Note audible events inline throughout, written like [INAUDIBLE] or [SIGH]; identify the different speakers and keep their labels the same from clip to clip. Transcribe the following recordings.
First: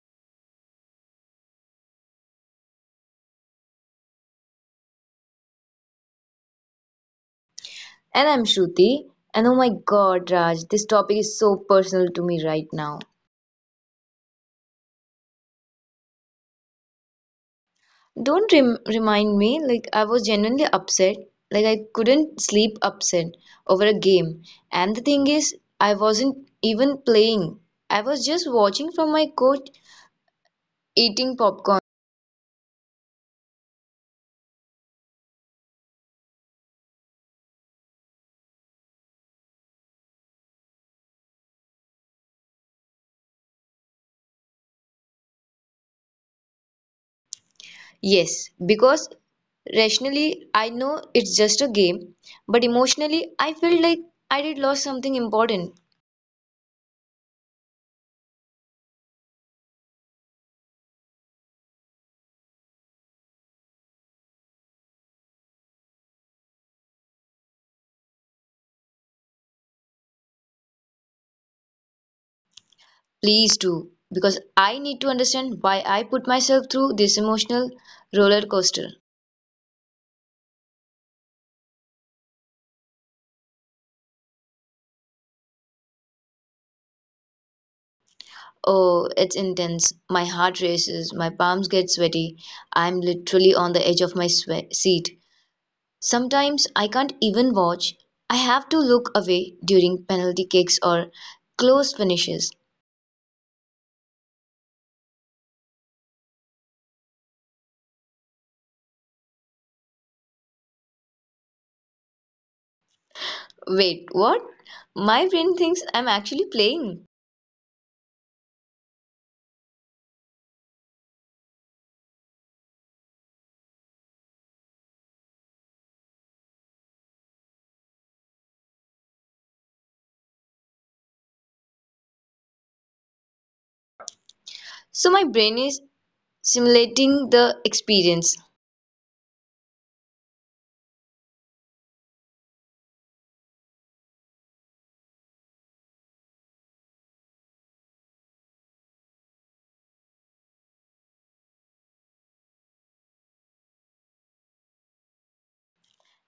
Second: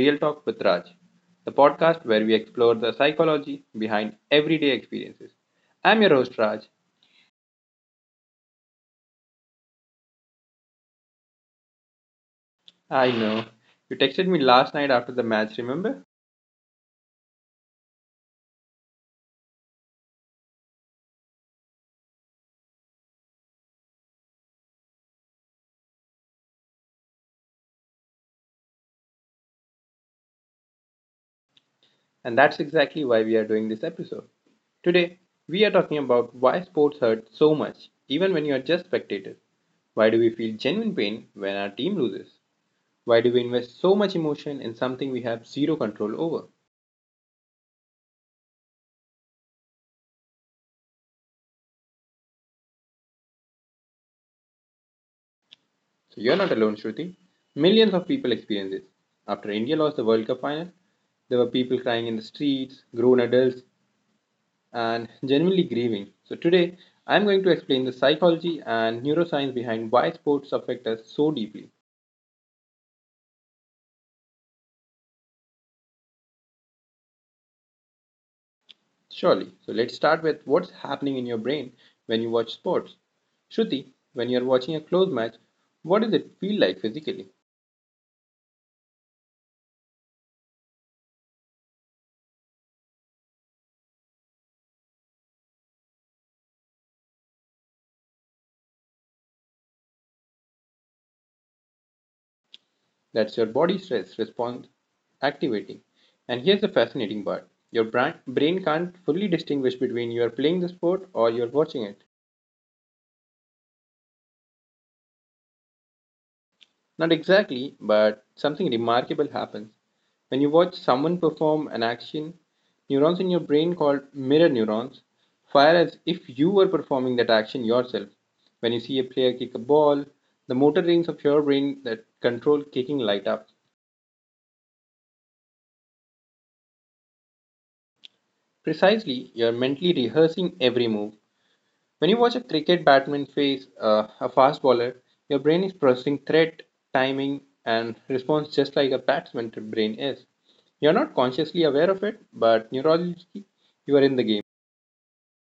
Speaker 1: Real Talk with Raj, the podcast where we explore the psychology behind everyday experiences. I'm your host, Raj.
Speaker 2: And I'm Shruti. And oh my god, Raj, this topic is so personal to me right now.
Speaker 1: I know you texted me last night after the match, remember?
Speaker 2: Don't rem- remind me, like, I was genuinely upset. Like, I couldn't sleep upset over a game. And the thing is, I wasn't even playing, I was just watching from my couch eating popcorn.
Speaker 1: And that's exactly why we are doing this episode. Today, we are talking about why sports hurt so much, even when you are just spectators. Why do we feel genuine pain when our team loses? Why do we invest so much emotion in something we have zero control over?
Speaker 2: Yes, because rationally, I know it's just a game, but emotionally, I felt like I did lost something important.
Speaker 1: So, You're not alone, Shruti. Millions of people experience this. After India lost the World Cup final, there were people crying in the streets, grown adults, and genuinely grieving. So, today, I'm going to explain the psychology and neuroscience behind why sports affect us so deeply.
Speaker 2: Please do, because I need to understand why I put myself through this emotional roller coaster.
Speaker 1: Surely. So, let's start with what's happening in your brain when you watch sports. Shruti, when you're watching a close match, what does it feel like physically?
Speaker 2: Oh, it's intense. My heart races, my palms get sweaty. I'm literally on the edge of seat. Sometimes I can't even watch. I have to look away during penalty kicks or close finishes.
Speaker 1: That's your body stress response activating. And here's the fascinating part, your brain can't fully distinguish between you are playing the sport or you're watching it.
Speaker 2: Wait, what? My brain thinks I'm actually playing.
Speaker 1: Not exactly, but something remarkable happens. When you watch someone perform an action, neurons in your brain called mirror neurons fire as if you were performing that action yourself. When you see a player kick a ball, the motor rings of your brain that control kicking light up.
Speaker 2: So my brain is simulating the experience.
Speaker 1: Precisely, you're mentally rehearsing every move. When you watch a cricket batsman face a fast bowler, your brain is processing threat, timing, and response just like a batsman's brain is. You're not consciously aware of it, but neurologically, you are in the game.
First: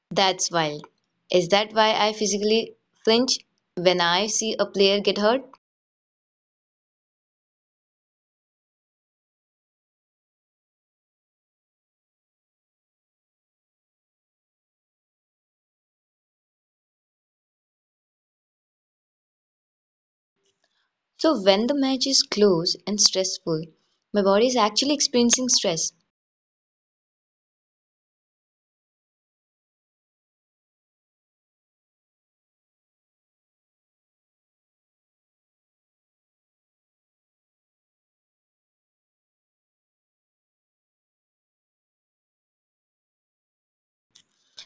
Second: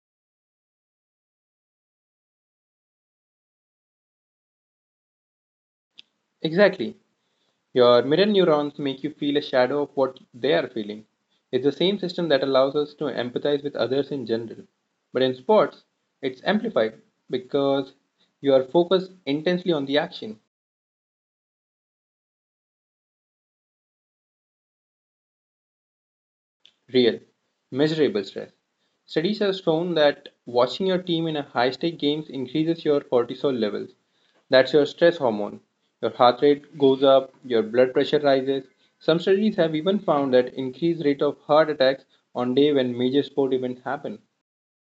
Speaker 2: That's wild. Is that why I physically flinch when I see a player get hurt?
Speaker 1: Exactly. Your mirror neurons make you feel a shadow of what they are feeling. It's the same system that allows us to empathize with others in general. But in sports, it's amplified because you are focused intensely on the action.
Speaker 2: So, when the match is close and stressful, my body is actually experiencing stress.
Speaker 1: Real, measurable stress. Studies have shown that watching your team in a high-stake games increases your cortisol levels. That's your stress hormone. Your heart rate goes up, your blood pressure rises. Some studies have even found that increased rate of heart attacks on day when major sport events happen.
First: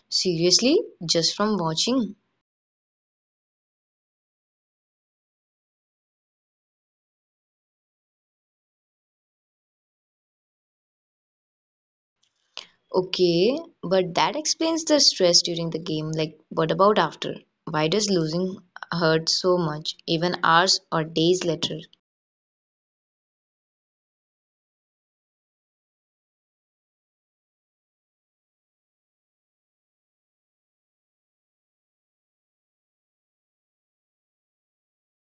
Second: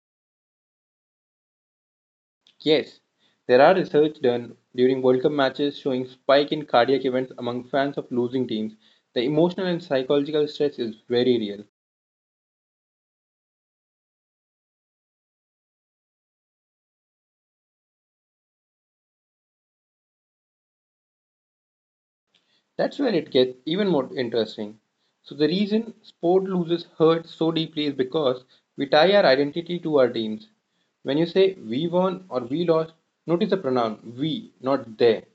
Speaker 2: Seriously? Just from watching?
Speaker 1: Yes, there are research done during World Cup matches showing spike in cardiac events among fans of losing teams. The emotional and psychological stress is very real.
Speaker 2: Okay, but that explains the stress during the game. Like, what about after? Why does losing hurt so much, even hours or days later?
Speaker 1: That's where it gets even more interesting. So, the reason sport loses hurt so deeply is because we tie our identity to our teams. When you say we won or we lost, notice the pronoun we, not they.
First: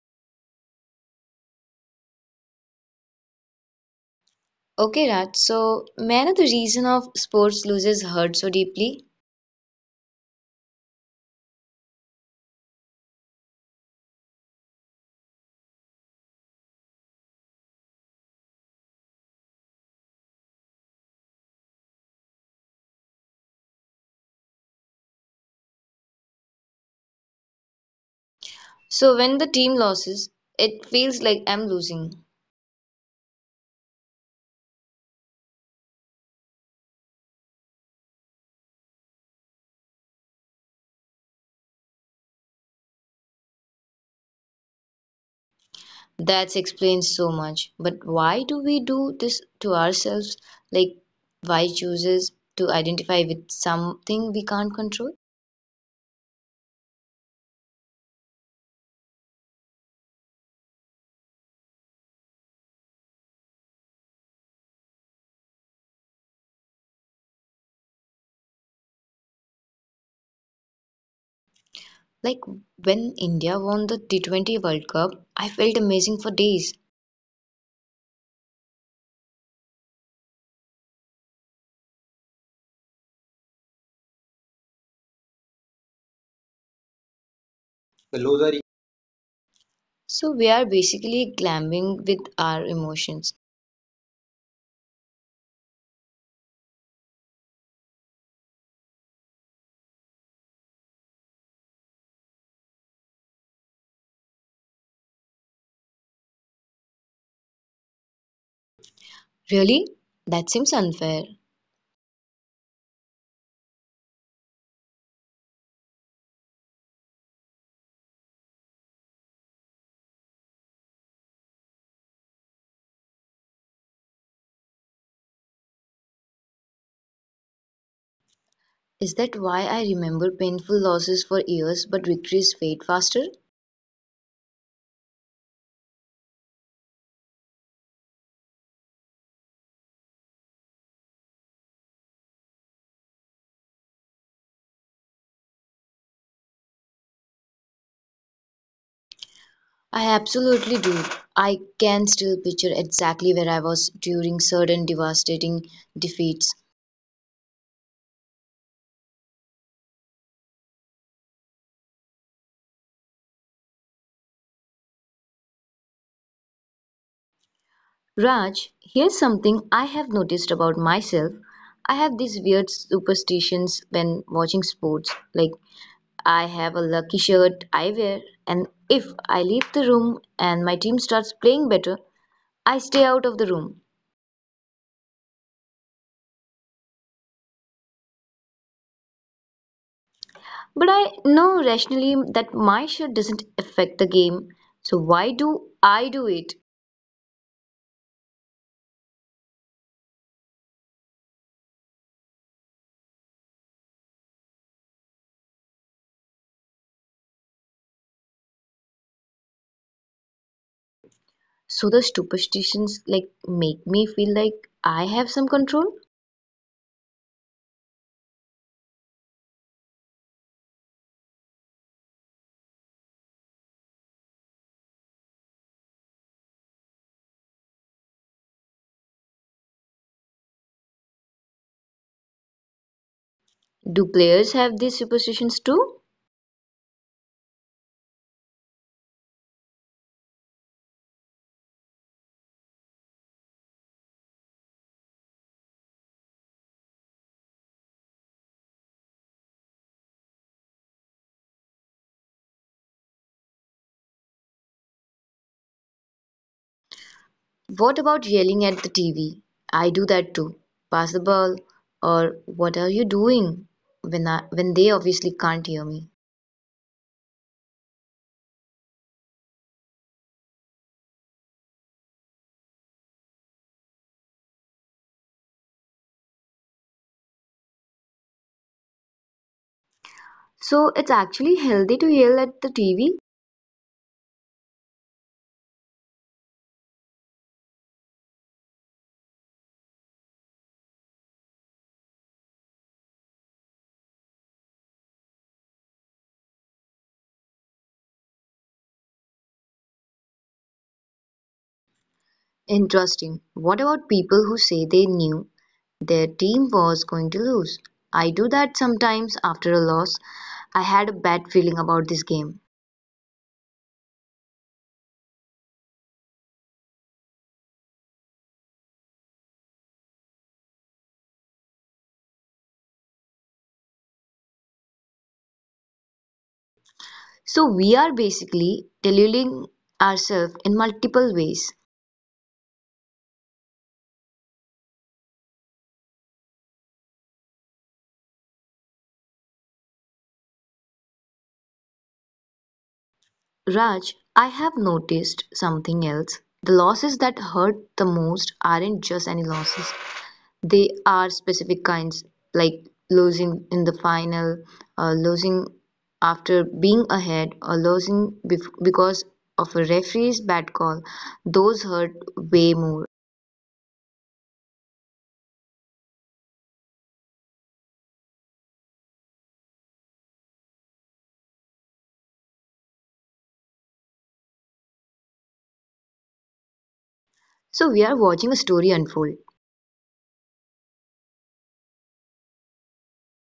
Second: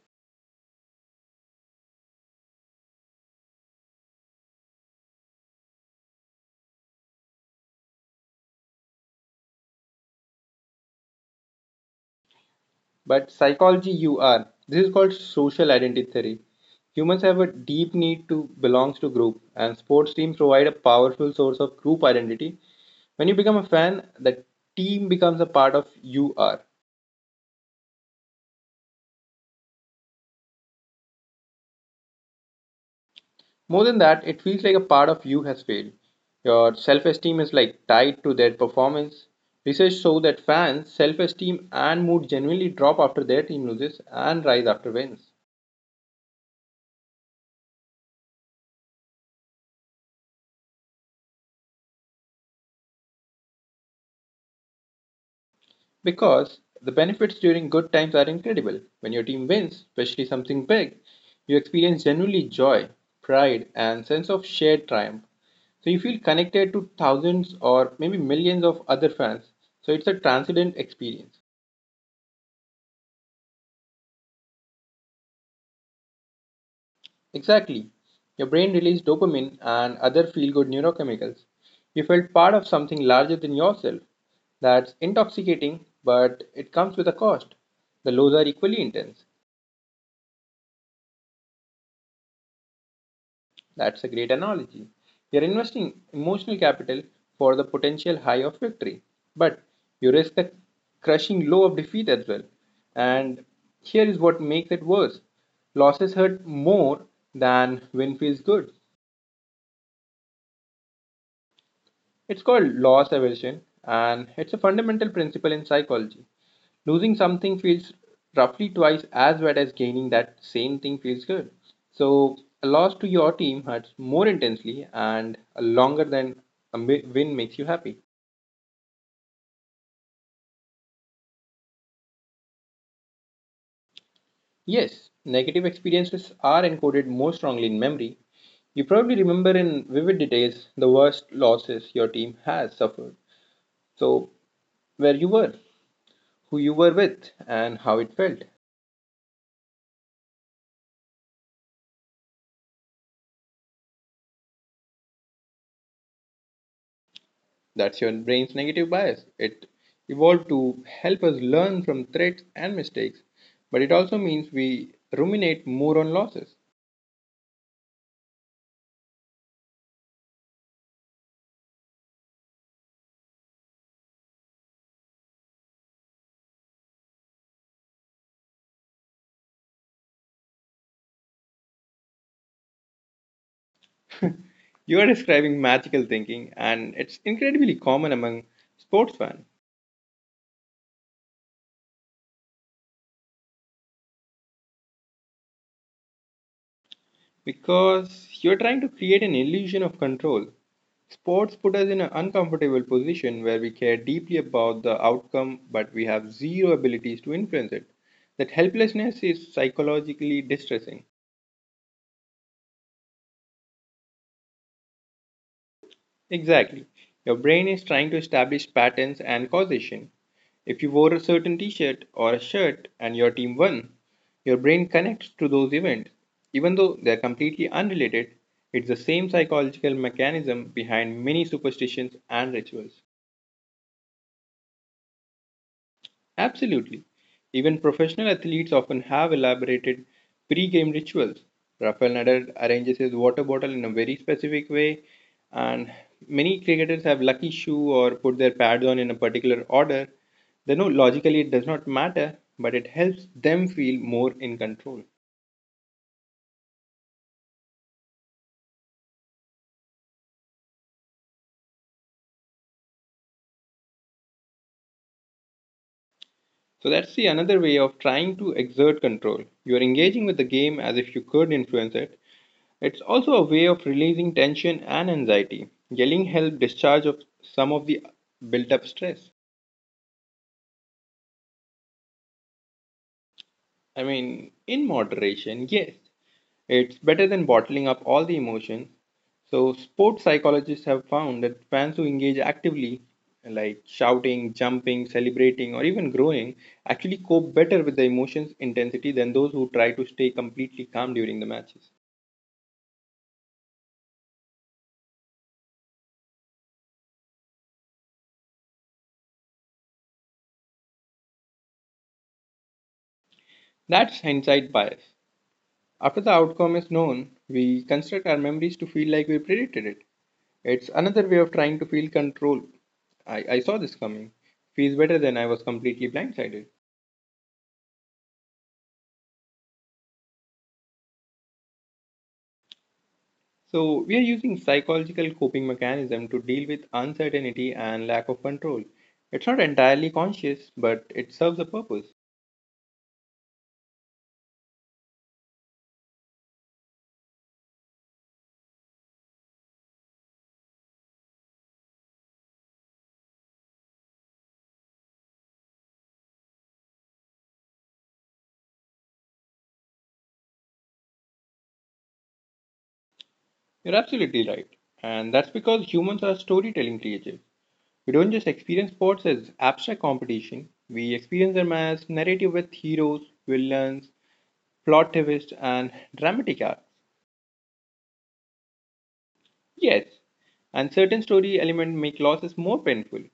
Speaker 2: Okay, Raj, so may I know the reason of sports loses hurt so deeply?
Speaker 1: But psychology, you are. This is called social identity theory. Humans have a deep need to belong to group, and sports teams provide a powerful source of group identity. When you become a fan, the team becomes a part of you are.
Speaker 2: So when the team loses, it feels like I'm losing.
Speaker 1: More than that, it feels like a part of you has failed. Your self esteem is like tied to their performance. Research shows that fans' self esteem and mood genuinely drop after their team loses and rise after wins.
Speaker 2: That explains so much. But why do we do this to ourselves? Like, why chooses to identify with something we can't control?
Speaker 1: Because the benefits during good times are incredible. When your team wins, especially something big, you experience genuinely joy, pride, and sense of shared triumph. So you feel connected to thousands or maybe millions of other fans. So it's a transcendent experience.
Speaker 2: Like, when India won the T20 World Cup, I felt amazing for days.
Speaker 1: Exactly. Your brain released dopamine and other feel good neurochemicals. You felt part of something larger than yourself. That's intoxicating, but it comes with a cost. The
Speaker 2: The
Speaker 1: lows are
Speaker 2: loser,
Speaker 1: equally intense.
Speaker 2: so we are basically glamming with our emotions.
Speaker 1: That's a great analogy. You're investing emotional capital for the potential high of victory, but you risk the crushing low of defeat as well. And here is what makes it worse, losses hurt more than win feels good.
Speaker 2: Really? That seems unfair.
Speaker 1: It's called loss aversion, and it's a fundamental principle in psychology. Losing something feels roughly twice as bad as gaining that same thing feels good. So, a loss to your team hurts more intensely and longer than win makes you happy.
Speaker 2: Is that why I remember painful losses for years but victories fade faster?
Speaker 1: Yes, negative experiences are encoded more strongly in memory. You probably remember in vivid details the worst losses your team has suffered. So, where you were, who you were with, and how it felt.
Speaker 2: I absolutely do. I can still picture exactly where I was during certain devastating defeats.
Speaker 1: That's your brain's negative bias. It evolved to help us learn from threats and mistakes, but it also means we ruminate more on losses.
Speaker 2: Raj, here's something I have noticed about myself. I have these weird superstitions when watching sports. Like, I have a lucky shirt I wear, and if I leave the room and my team starts playing better, I stay out of the room.
Speaker 1: You are describing magical thinking, and it's incredibly common among sports fans
Speaker 2: But I know rationally that my shirt doesn't affect the game, so why do I do it?
Speaker 1: because you're trying to create an illusion of control. Sports put us in an uncomfortable position where we care deeply about the outcome, but we have zero abilities to influence it. That helplessness is psychologically distressing.
Speaker 2: So the superstitions like make me feel like I have some control.
Speaker 1: Exactly. Your brain is trying to establish patterns and causation. If you wore a certain t shirt or a shirt and your team won, your brain connects to those events. Even though they are completely unrelated, it's the same psychological mechanism behind many superstitions and rituals.
Speaker 2: Do players have these superstitions too?
Speaker 1: Absolutely. Even professional athletes often have elaborated pre-game rituals. Rafael Nadal arranges his water bottle in a very specific way, and many cricketers have lucky shoe or put their pads on in a particular order. They know logically it does not matter, but it helps them feel more in control.
Speaker 2: What about yelling at the TV? I do that too. Pass the ball or what are you doing? When I, when they obviously can't hear me.
Speaker 1: So that's the another way of trying to exert control. You are engaging with the game as if you could influence it. It's also a way of releasing tension and anxiety. Yelling helps discharge of some of the built up stress.
Speaker 2: So it's actually healthy to yell at the TV?
Speaker 1: I mean, in moderation, yes. It's better than bottling up all the emotions. So, sports psychologists have found that fans who engage actively, like shouting, jumping, celebrating, or even groaning, actually cope better with the emotions intensity than those who try to stay completely calm during the matches.
Speaker 2: Interesting. What about people who say they knew their team was going to lose? I do that sometimes after a loss. I had a bad feeling about this game.
Speaker 1: That's hindsight bias. After the outcome is known, we construct our memories to feel like we predicted it. It's another way of trying to feel control. I saw this coming. Feels better than I was completely blindsided.
Speaker 2: So we are basically deluding ourselves in multiple ways.
Speaker 1: So we are using psychological coping mechanism to deal with uncertainty and lack of control. It's not entirely conscious, but it serves a purpose.
Speaker 2: Raj, I have noticed something else. The losses that hurt the most aren't just any losses. They are specific kinds, like losing in the final, or losing after being ahead, or because of a referee's bad call. Those hurt way more.
Speaker 1: You're absolutely right. And that's because humans are storytelling creatures. We don't just experience sports as abstract competition, we experience them as narrative with heroes, villains, plot twist, and dramatic arc.
Speaker 2: So we are watching a story unfold.
Speaker 1: Yes, and certain story elements make losses more painful.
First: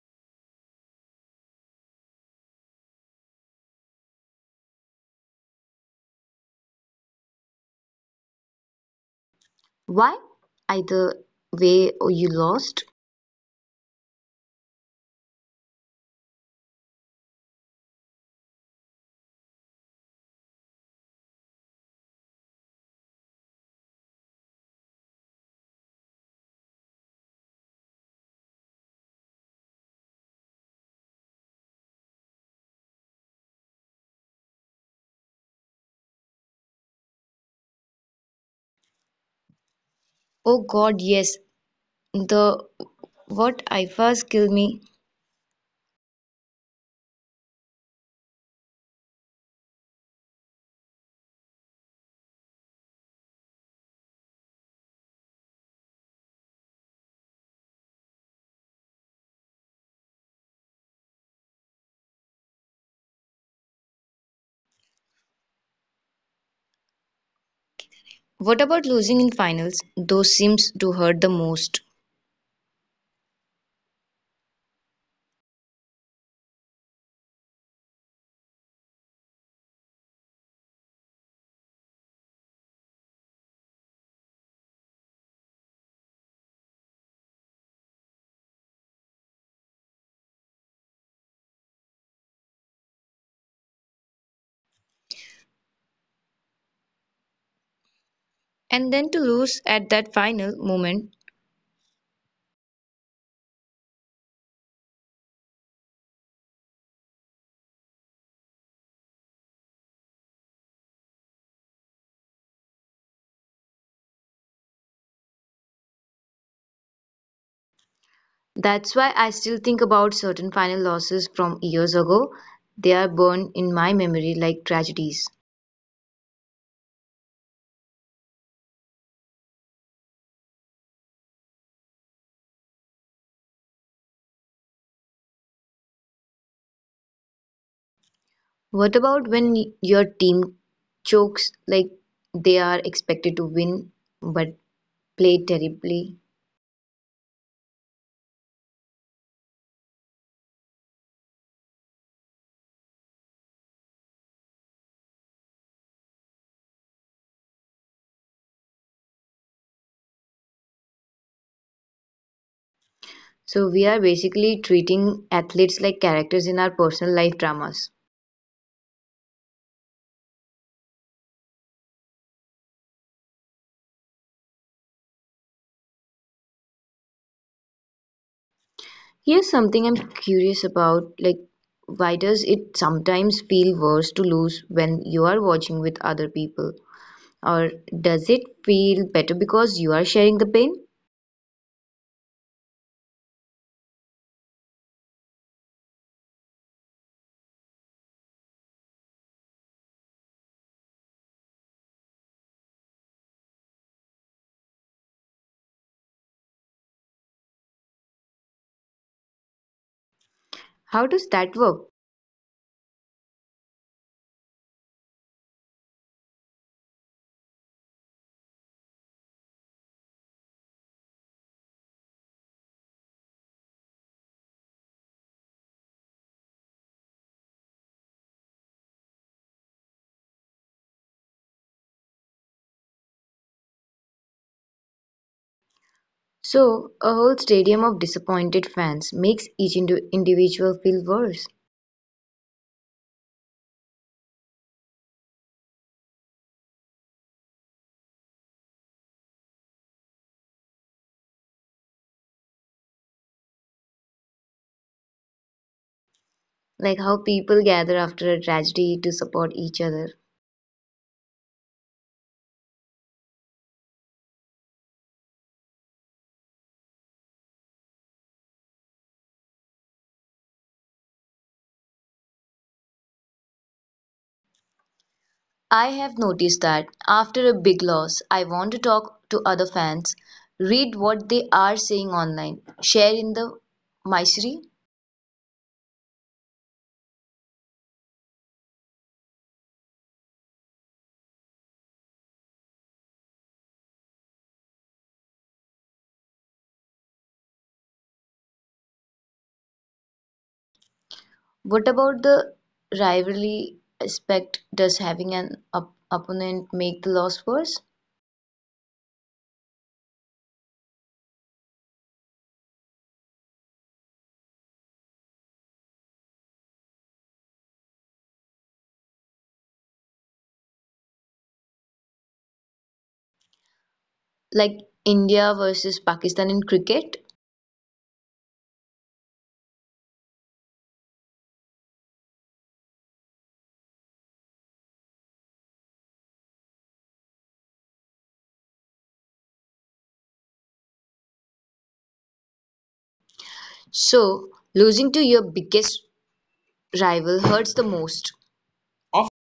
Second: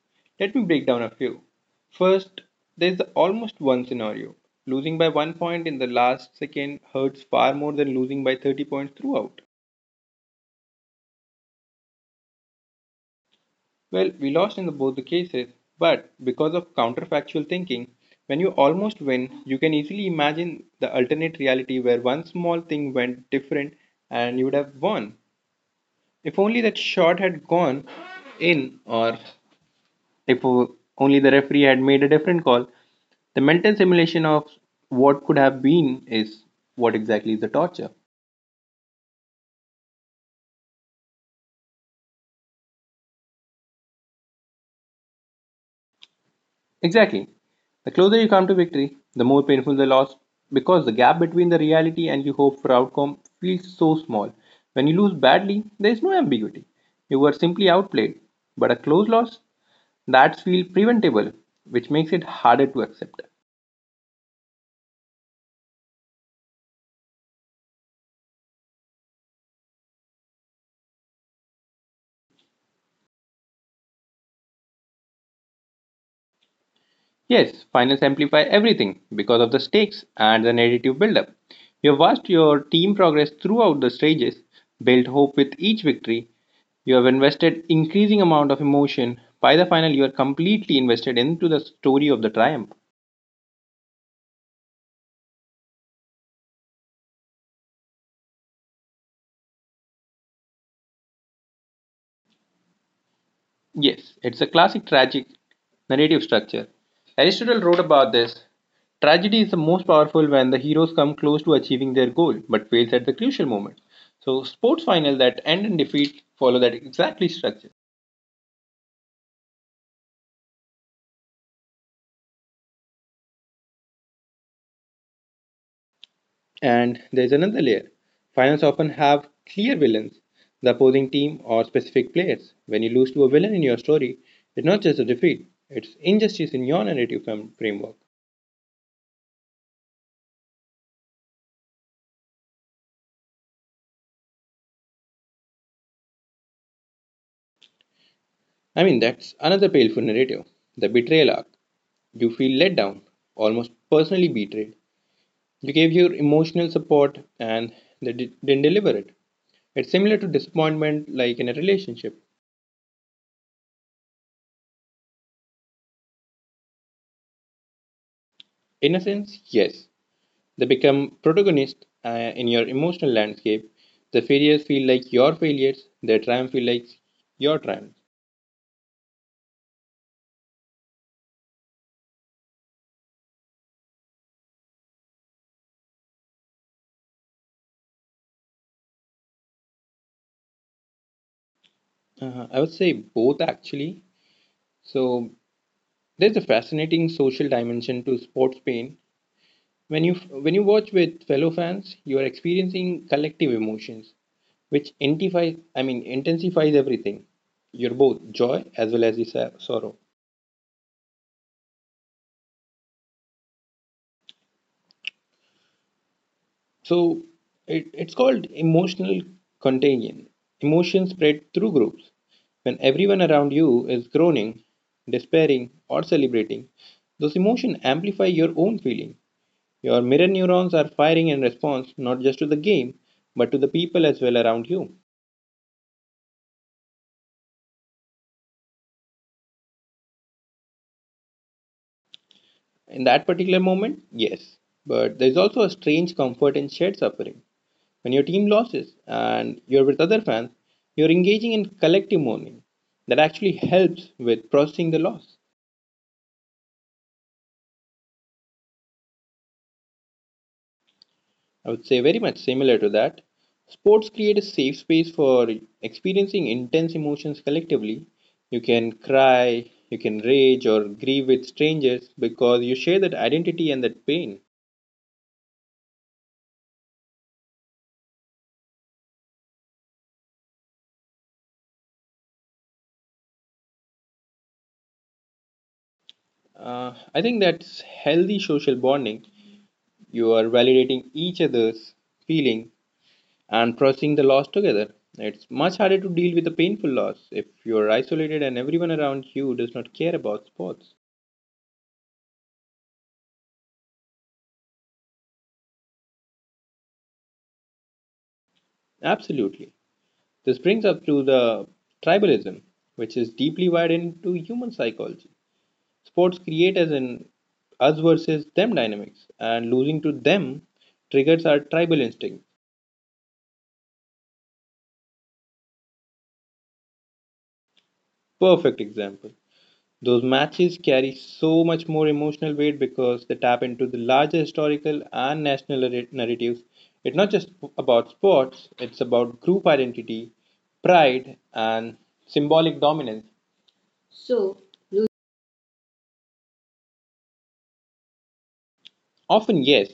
Speaker 1: Let me break down a few. First, there is the almost one scenario. Losing by 1 point in the last second hurts far more than losing by 30 points throughout.
Speaker 2: Why? Either way you lost.
Speaker 1: Well, we lost in the, both the cases, but because of counterfactual thinking, when you almost win, you can easily imagine the alternate reality where one small thing went different and you would have won. If only that shot had gone in, or if only the referee had made a different call, the mental simulation of what could have been is what exactly is the torture.
Speaker 2: Oh God, yes. The what ifas kill me.
Speaker 1: Exactly. The closer you come to victory, the more painful the loss because the gap between the reality and your hope for outcome feels so small. When you lose badly, there is no ambiguity. You were simply outplayed. But a close loss, that's feel preventable, which makes it harder to accept.
Speaker 2: What about losing in finals? Those seems to hurt the most.
Speaker 1: Yes, finals amplify everything because of the stakes and the narrative buildup. You've watched your team progress throughout the stages, built hope with each victory. You have invested increasing amount of emotion. By the final, you are completely invested into the story of the triumph.
Speaker 2: And then to lose at that final moment.
Speaker 1: Yes, it's a classic tragic narrative structure. Aristotle wrote about this. Tragedy is the most powerful when the heroes come close to achieving their goal but fails at the crucial moment. So sports final that end in defeat follow that exactly structure.
Speaker 2: That's why I still think about certain final losses from years ago. They are burned in my memory like tragedies.
Speaker 1: And there's another layer. Finals often have clear villains, the opposing team, or specific players. When you lose to a villain in your story, it's not just a defeat, it's injustice in your narrative framework.
Speaker 2: What about when your team chokes like they are expected to win but play terribly?
Speaker 1: I mean, that's another paleful narrative, the betrayal arc. You feel let down, almost personally betrayed. You gave your emotional support and they didn't deliver it. It's similar to disappointment, like in a relationship.
Speaker 2: So we are basically treating athletes like characters in our personal life dramas.
Speaker 1: Innocence, yes. They become protagonists in your emotional landscape. The failures feel like your failures, their triumph feel like your triumph.
Speaker 2: Here's something I'm curious about, like why does it sometimes feel worse to lose when you are watching with other people? Or does it feel better because you are sharing the pain?
Speaker 1: I would say both actually. So there's a fascinating social dimension to sports pain. When you watch with fellow fans, you are experiencing collective emotions, which intensifies I mean intensifies everything. You're both joy as well as the sorrow.
Speaker 2: How does that work?
Speaker 1: So it's called emotional contagion. Emotions spread through groups. When everyone around you is groaning, despairing, or celebrating, those emotions amplify your own feeling. Your mirror neurons are firing in response not just to the game, but to the people as well around you.
Speaker 2: So, a whole stadium of disappointed fans makes each individual feel worse.
Speaker 1: In that particular moment, yes. But there's also a strange comfort in shared suffering. When your team loses and you're with other fans, you're engaging in collective mourning. That actually helps with processing the loss.
Speaker 2: Like how people gather after a tragedy to support each other.
Speaker 1: I would say very much similar to that. Sports create a safe space for experiencing intense emotions collectively. You can cry, you can rage or grieve with strangers because you share that identity and that pain.
Speaker 2: I have noticed that after a big loss, I want to talk to other fans, read what they are saying online, share in the misery.
Speaker 1: I think that's healthy social bonding. You are validating each other's feeling and processing the loss together. It's much harder to deal with a painful loss if you're isolated and everyone around you does not care about sports.
Speaker 2: What about the rivalry aspect? Does having an opponent make the loss worse?
Speaker 1: Absolutely. This brings up to the tribalism, which is deeply wired into human psychology. Sports create as an us versus them dynamics, and losing to them triggers our tribal instinct.
Speaker 2: Like India versus Pakistan in cricket?
Speaker 1: Perfect example. Those matches carry so much more emotional weight because they tap into the larger historical and national narratives. It's not just about sports, it's about group identity, pride, and symbolic dominance.
Speaker 2: So, losing to your biggest rival hurts the most.
Speaker 1: Often,
Speaker 2: Of,
Speaker 1: yes,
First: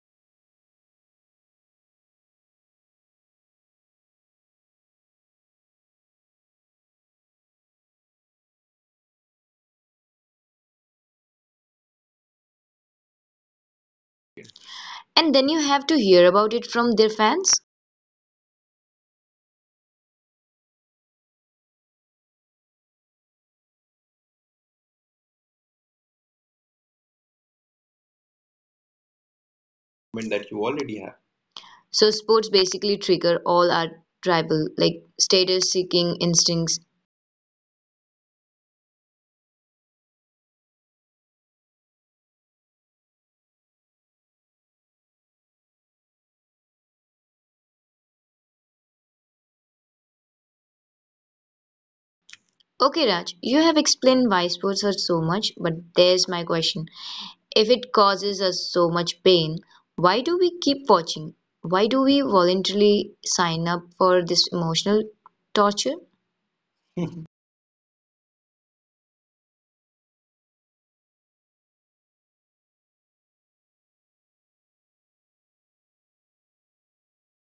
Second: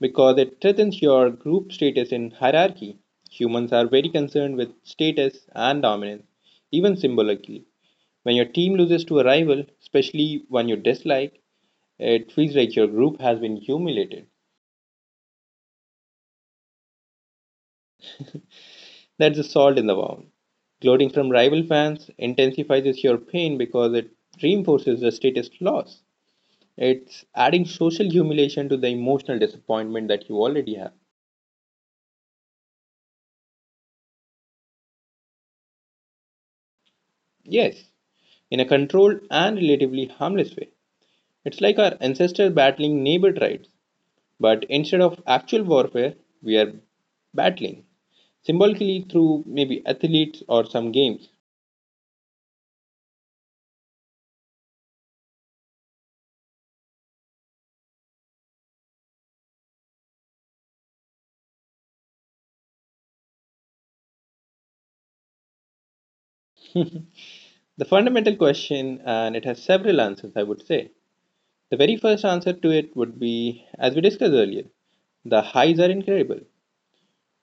Speaker 1: because it threatens your group status in hierarchy. Humans are very concerned with status and dominance, even symbolically. When your team loses to a rival, especially one you dislike, it feels like your group has been humiliated.
Speaker 2: and then you have to hear about it from their fans?
Speaker 1: That's the salt in the wound. Gloating from rival fans intensifies your pain because it reinforces the status loss. It's adding social humiliation to the emotional disappointment that you
Speaker 2: That you
Speaker 1: already have.
Speaker 2: already have. So sports basically trigger all our tribal, like status seeking instincts.
Speaker 1: Yes, in a controlled and relatively harmless way. It's like our ancestors battling neighbor tribes, but instead of actual warfare, we are battling symbolically through maybe athletes or some games.
Speaker 2: Okay, Raj, you have explained why sports hurt so much, but there's my question. If it causes us so much pain, why do we keep watching? Why do we voluntarily sign up for this emotional torture?
Speaker 1: The fundamental question, and it has several answers, I would say, the very first answer to it would be, as we discussed earlier, the highs are incredible.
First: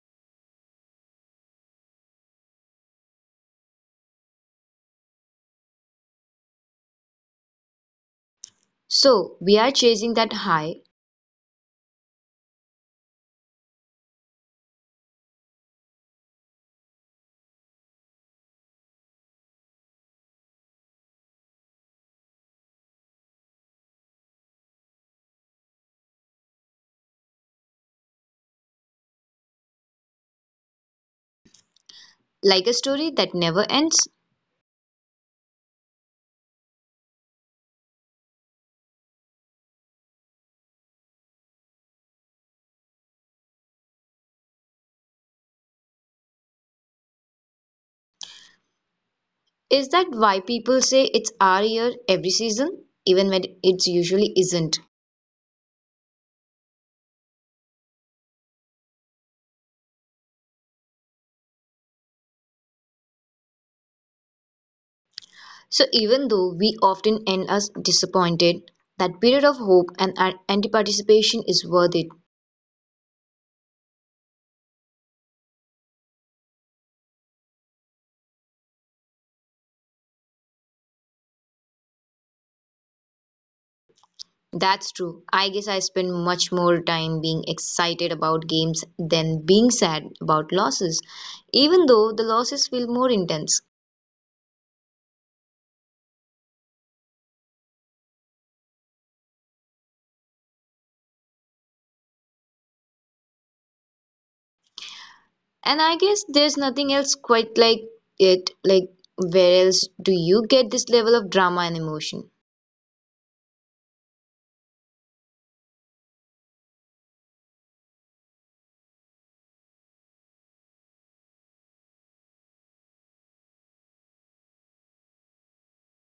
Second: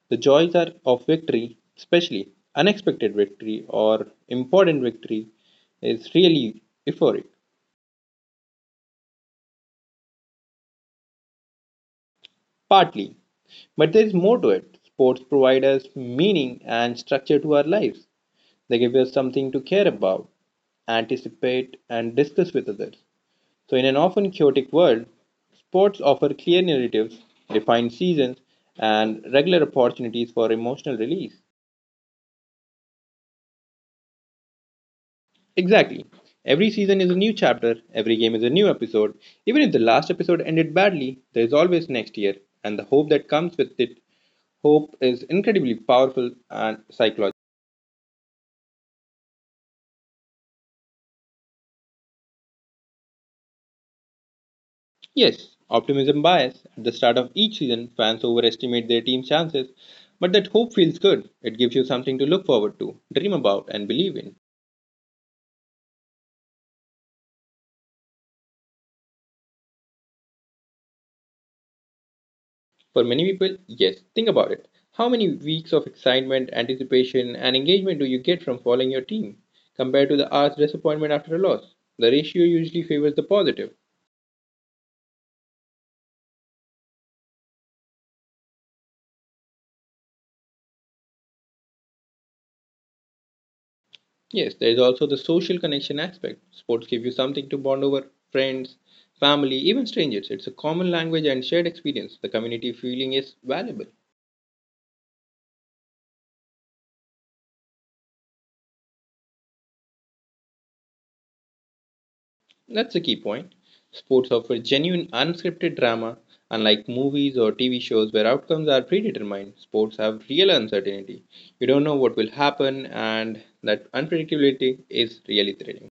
Speaker 1: The joys are of victory, especially unexpected victory or important victory, is really euphoric.
Speaker 2: So, we are chasing that high,
Speaker 1: Partly. But there is more to it. Sports provide us meaning and structure to our lives. They give us something to care about, anticipate, and discuss with others. So, in an often chaotic world, sports offer clear narratives, defined seasons, and regular opportunities for emotional release.
Speaker 2: like a story that never ends.
Speaker 1: Exactly. Every season is a new chapter, every game is a new episode. Even if the last episode ended badly, there is always next year, and the hope that comes with it. Hope is incredibly powerful and psychological.
Speaker 2: Is that why people say it's our year every season, even when it's usually isn't?
Speaker 1: Yes, optimism bias. At the start of each season, fans overestimate their team's chances, but that hope feels good. It gives you something to look forward to, dream about, and believe in.
Speaker 2: So, even though we often end us disappointed, that period of hope and anti participation is worth it.
Speaker 1: For many people, yes, think about it. How many weeks of excitement, anticipation, and engagement do you get from following your team compared to the hours disappointment after a loss? The ratio usually favors the positive.
Speaker 2: That's true. I guess I spend much more time being excited about games than being sad about losses, even though the losses feel more intense.
Speaker 1: Yes, there is also the social connection aspect. Sports give you something to bond over friends, family, even strangers. It's a common language and shared experience. The community feeling is valuable.
Speaker 2: And I guess there's nothing else quite like it. Like, where else do you get this level of drama and emotion?
Speaker 1: That's a key point. Sports offer genuine, unscripted drama, unlike movies or TV shows where outcomes are predetermined. Sports have real uncertainty. You don't know what will happen, and that unpredictability is really thrilling.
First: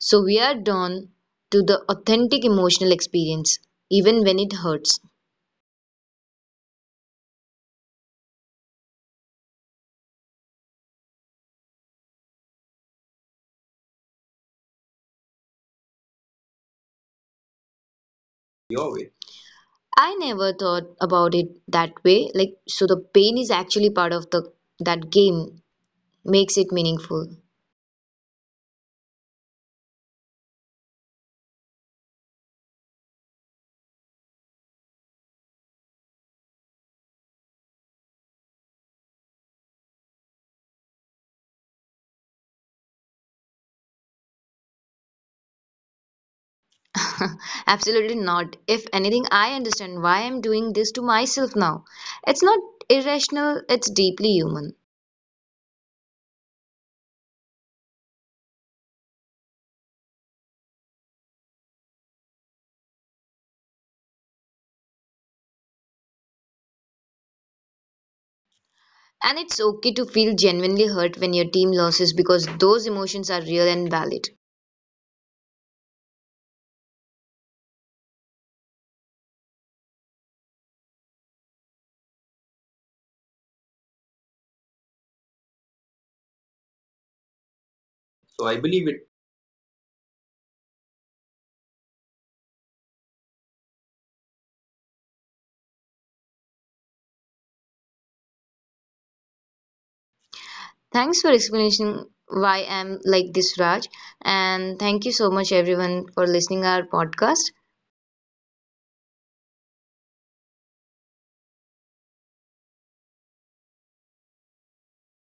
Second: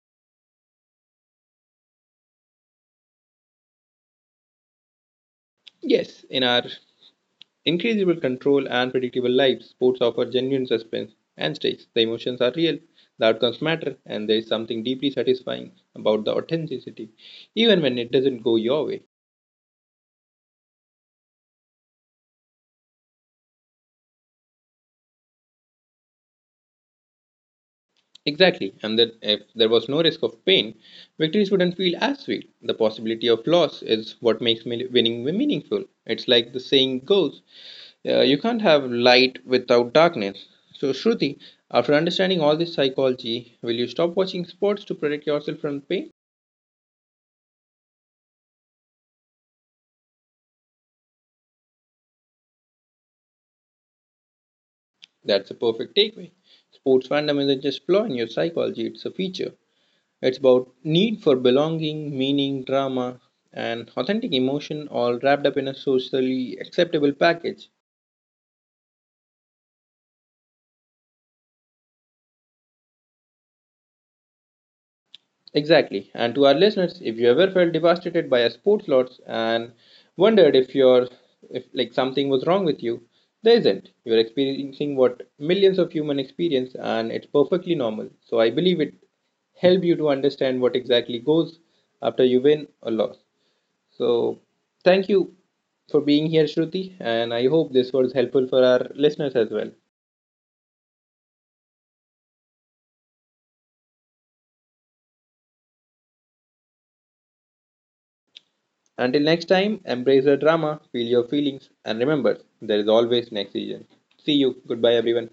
Speaker 2: So, we are done to the authentic emotional experience, even when it hurts.
Speaker 1: Yes, in our increasable control and predictable lives, sports offer genuine suspense and stakes. The emotions are real, the outcomes matter, and there is something deeply satisfying about the authenticity, even when it doesn't go your way.
Speaker 2: I never thought about it that way. Like, so the pain is actually part of the that game makes it meaningful.
Speaker 1: Exactly, and that if there was no risk of pain, victories wouldn't feel as sweet. The possibility of loss is what winning meaningful. It's like the saying goes, you can't have light without darkness. So, Shruti, after understanding all this psychology, will you stop watching sports to protect yourself from pain?
Speaker 2: [LAUGHS] Absolutely not. If anything, I understand why I'm doing this to myself now. It's not irrational, it's deeply human.
Speaker 1: That's a perfect takeaway. Sports fandom isn't just flaw in your psychology, it's a feature. It's about need for belonging, meaning, drama, and authentic emotion all wrapped up in a socially acceptable package.
Speaker 2: And it's okay to feel genuinely hurt when your team loses because those emotions are real and valid.
Speaker 1: Exactly. And to our listeners, if you ever felt devastated by a sports loss and wondered if your if like something was wrong with you, there isn't. You're experiencing what millions of humans experience and it's perfectly normal. So I
Speaker 2: So I
Speaker 1: believe it
Speaker 2: believe it.
Speaker 1: help you to understand what exactly goes after you win or loss. So thank you for being here, Shruti, and I hope this was helpful for our listeners as well.
Speaker 2: Thanks for explanation why I'm like this, Raj. And thank you so much everyone for listening our podcast.
Speaker 1: Until next time, embrace the drama, feel your feelings, and remember, there is always next season. See you. Goodbye, everyone.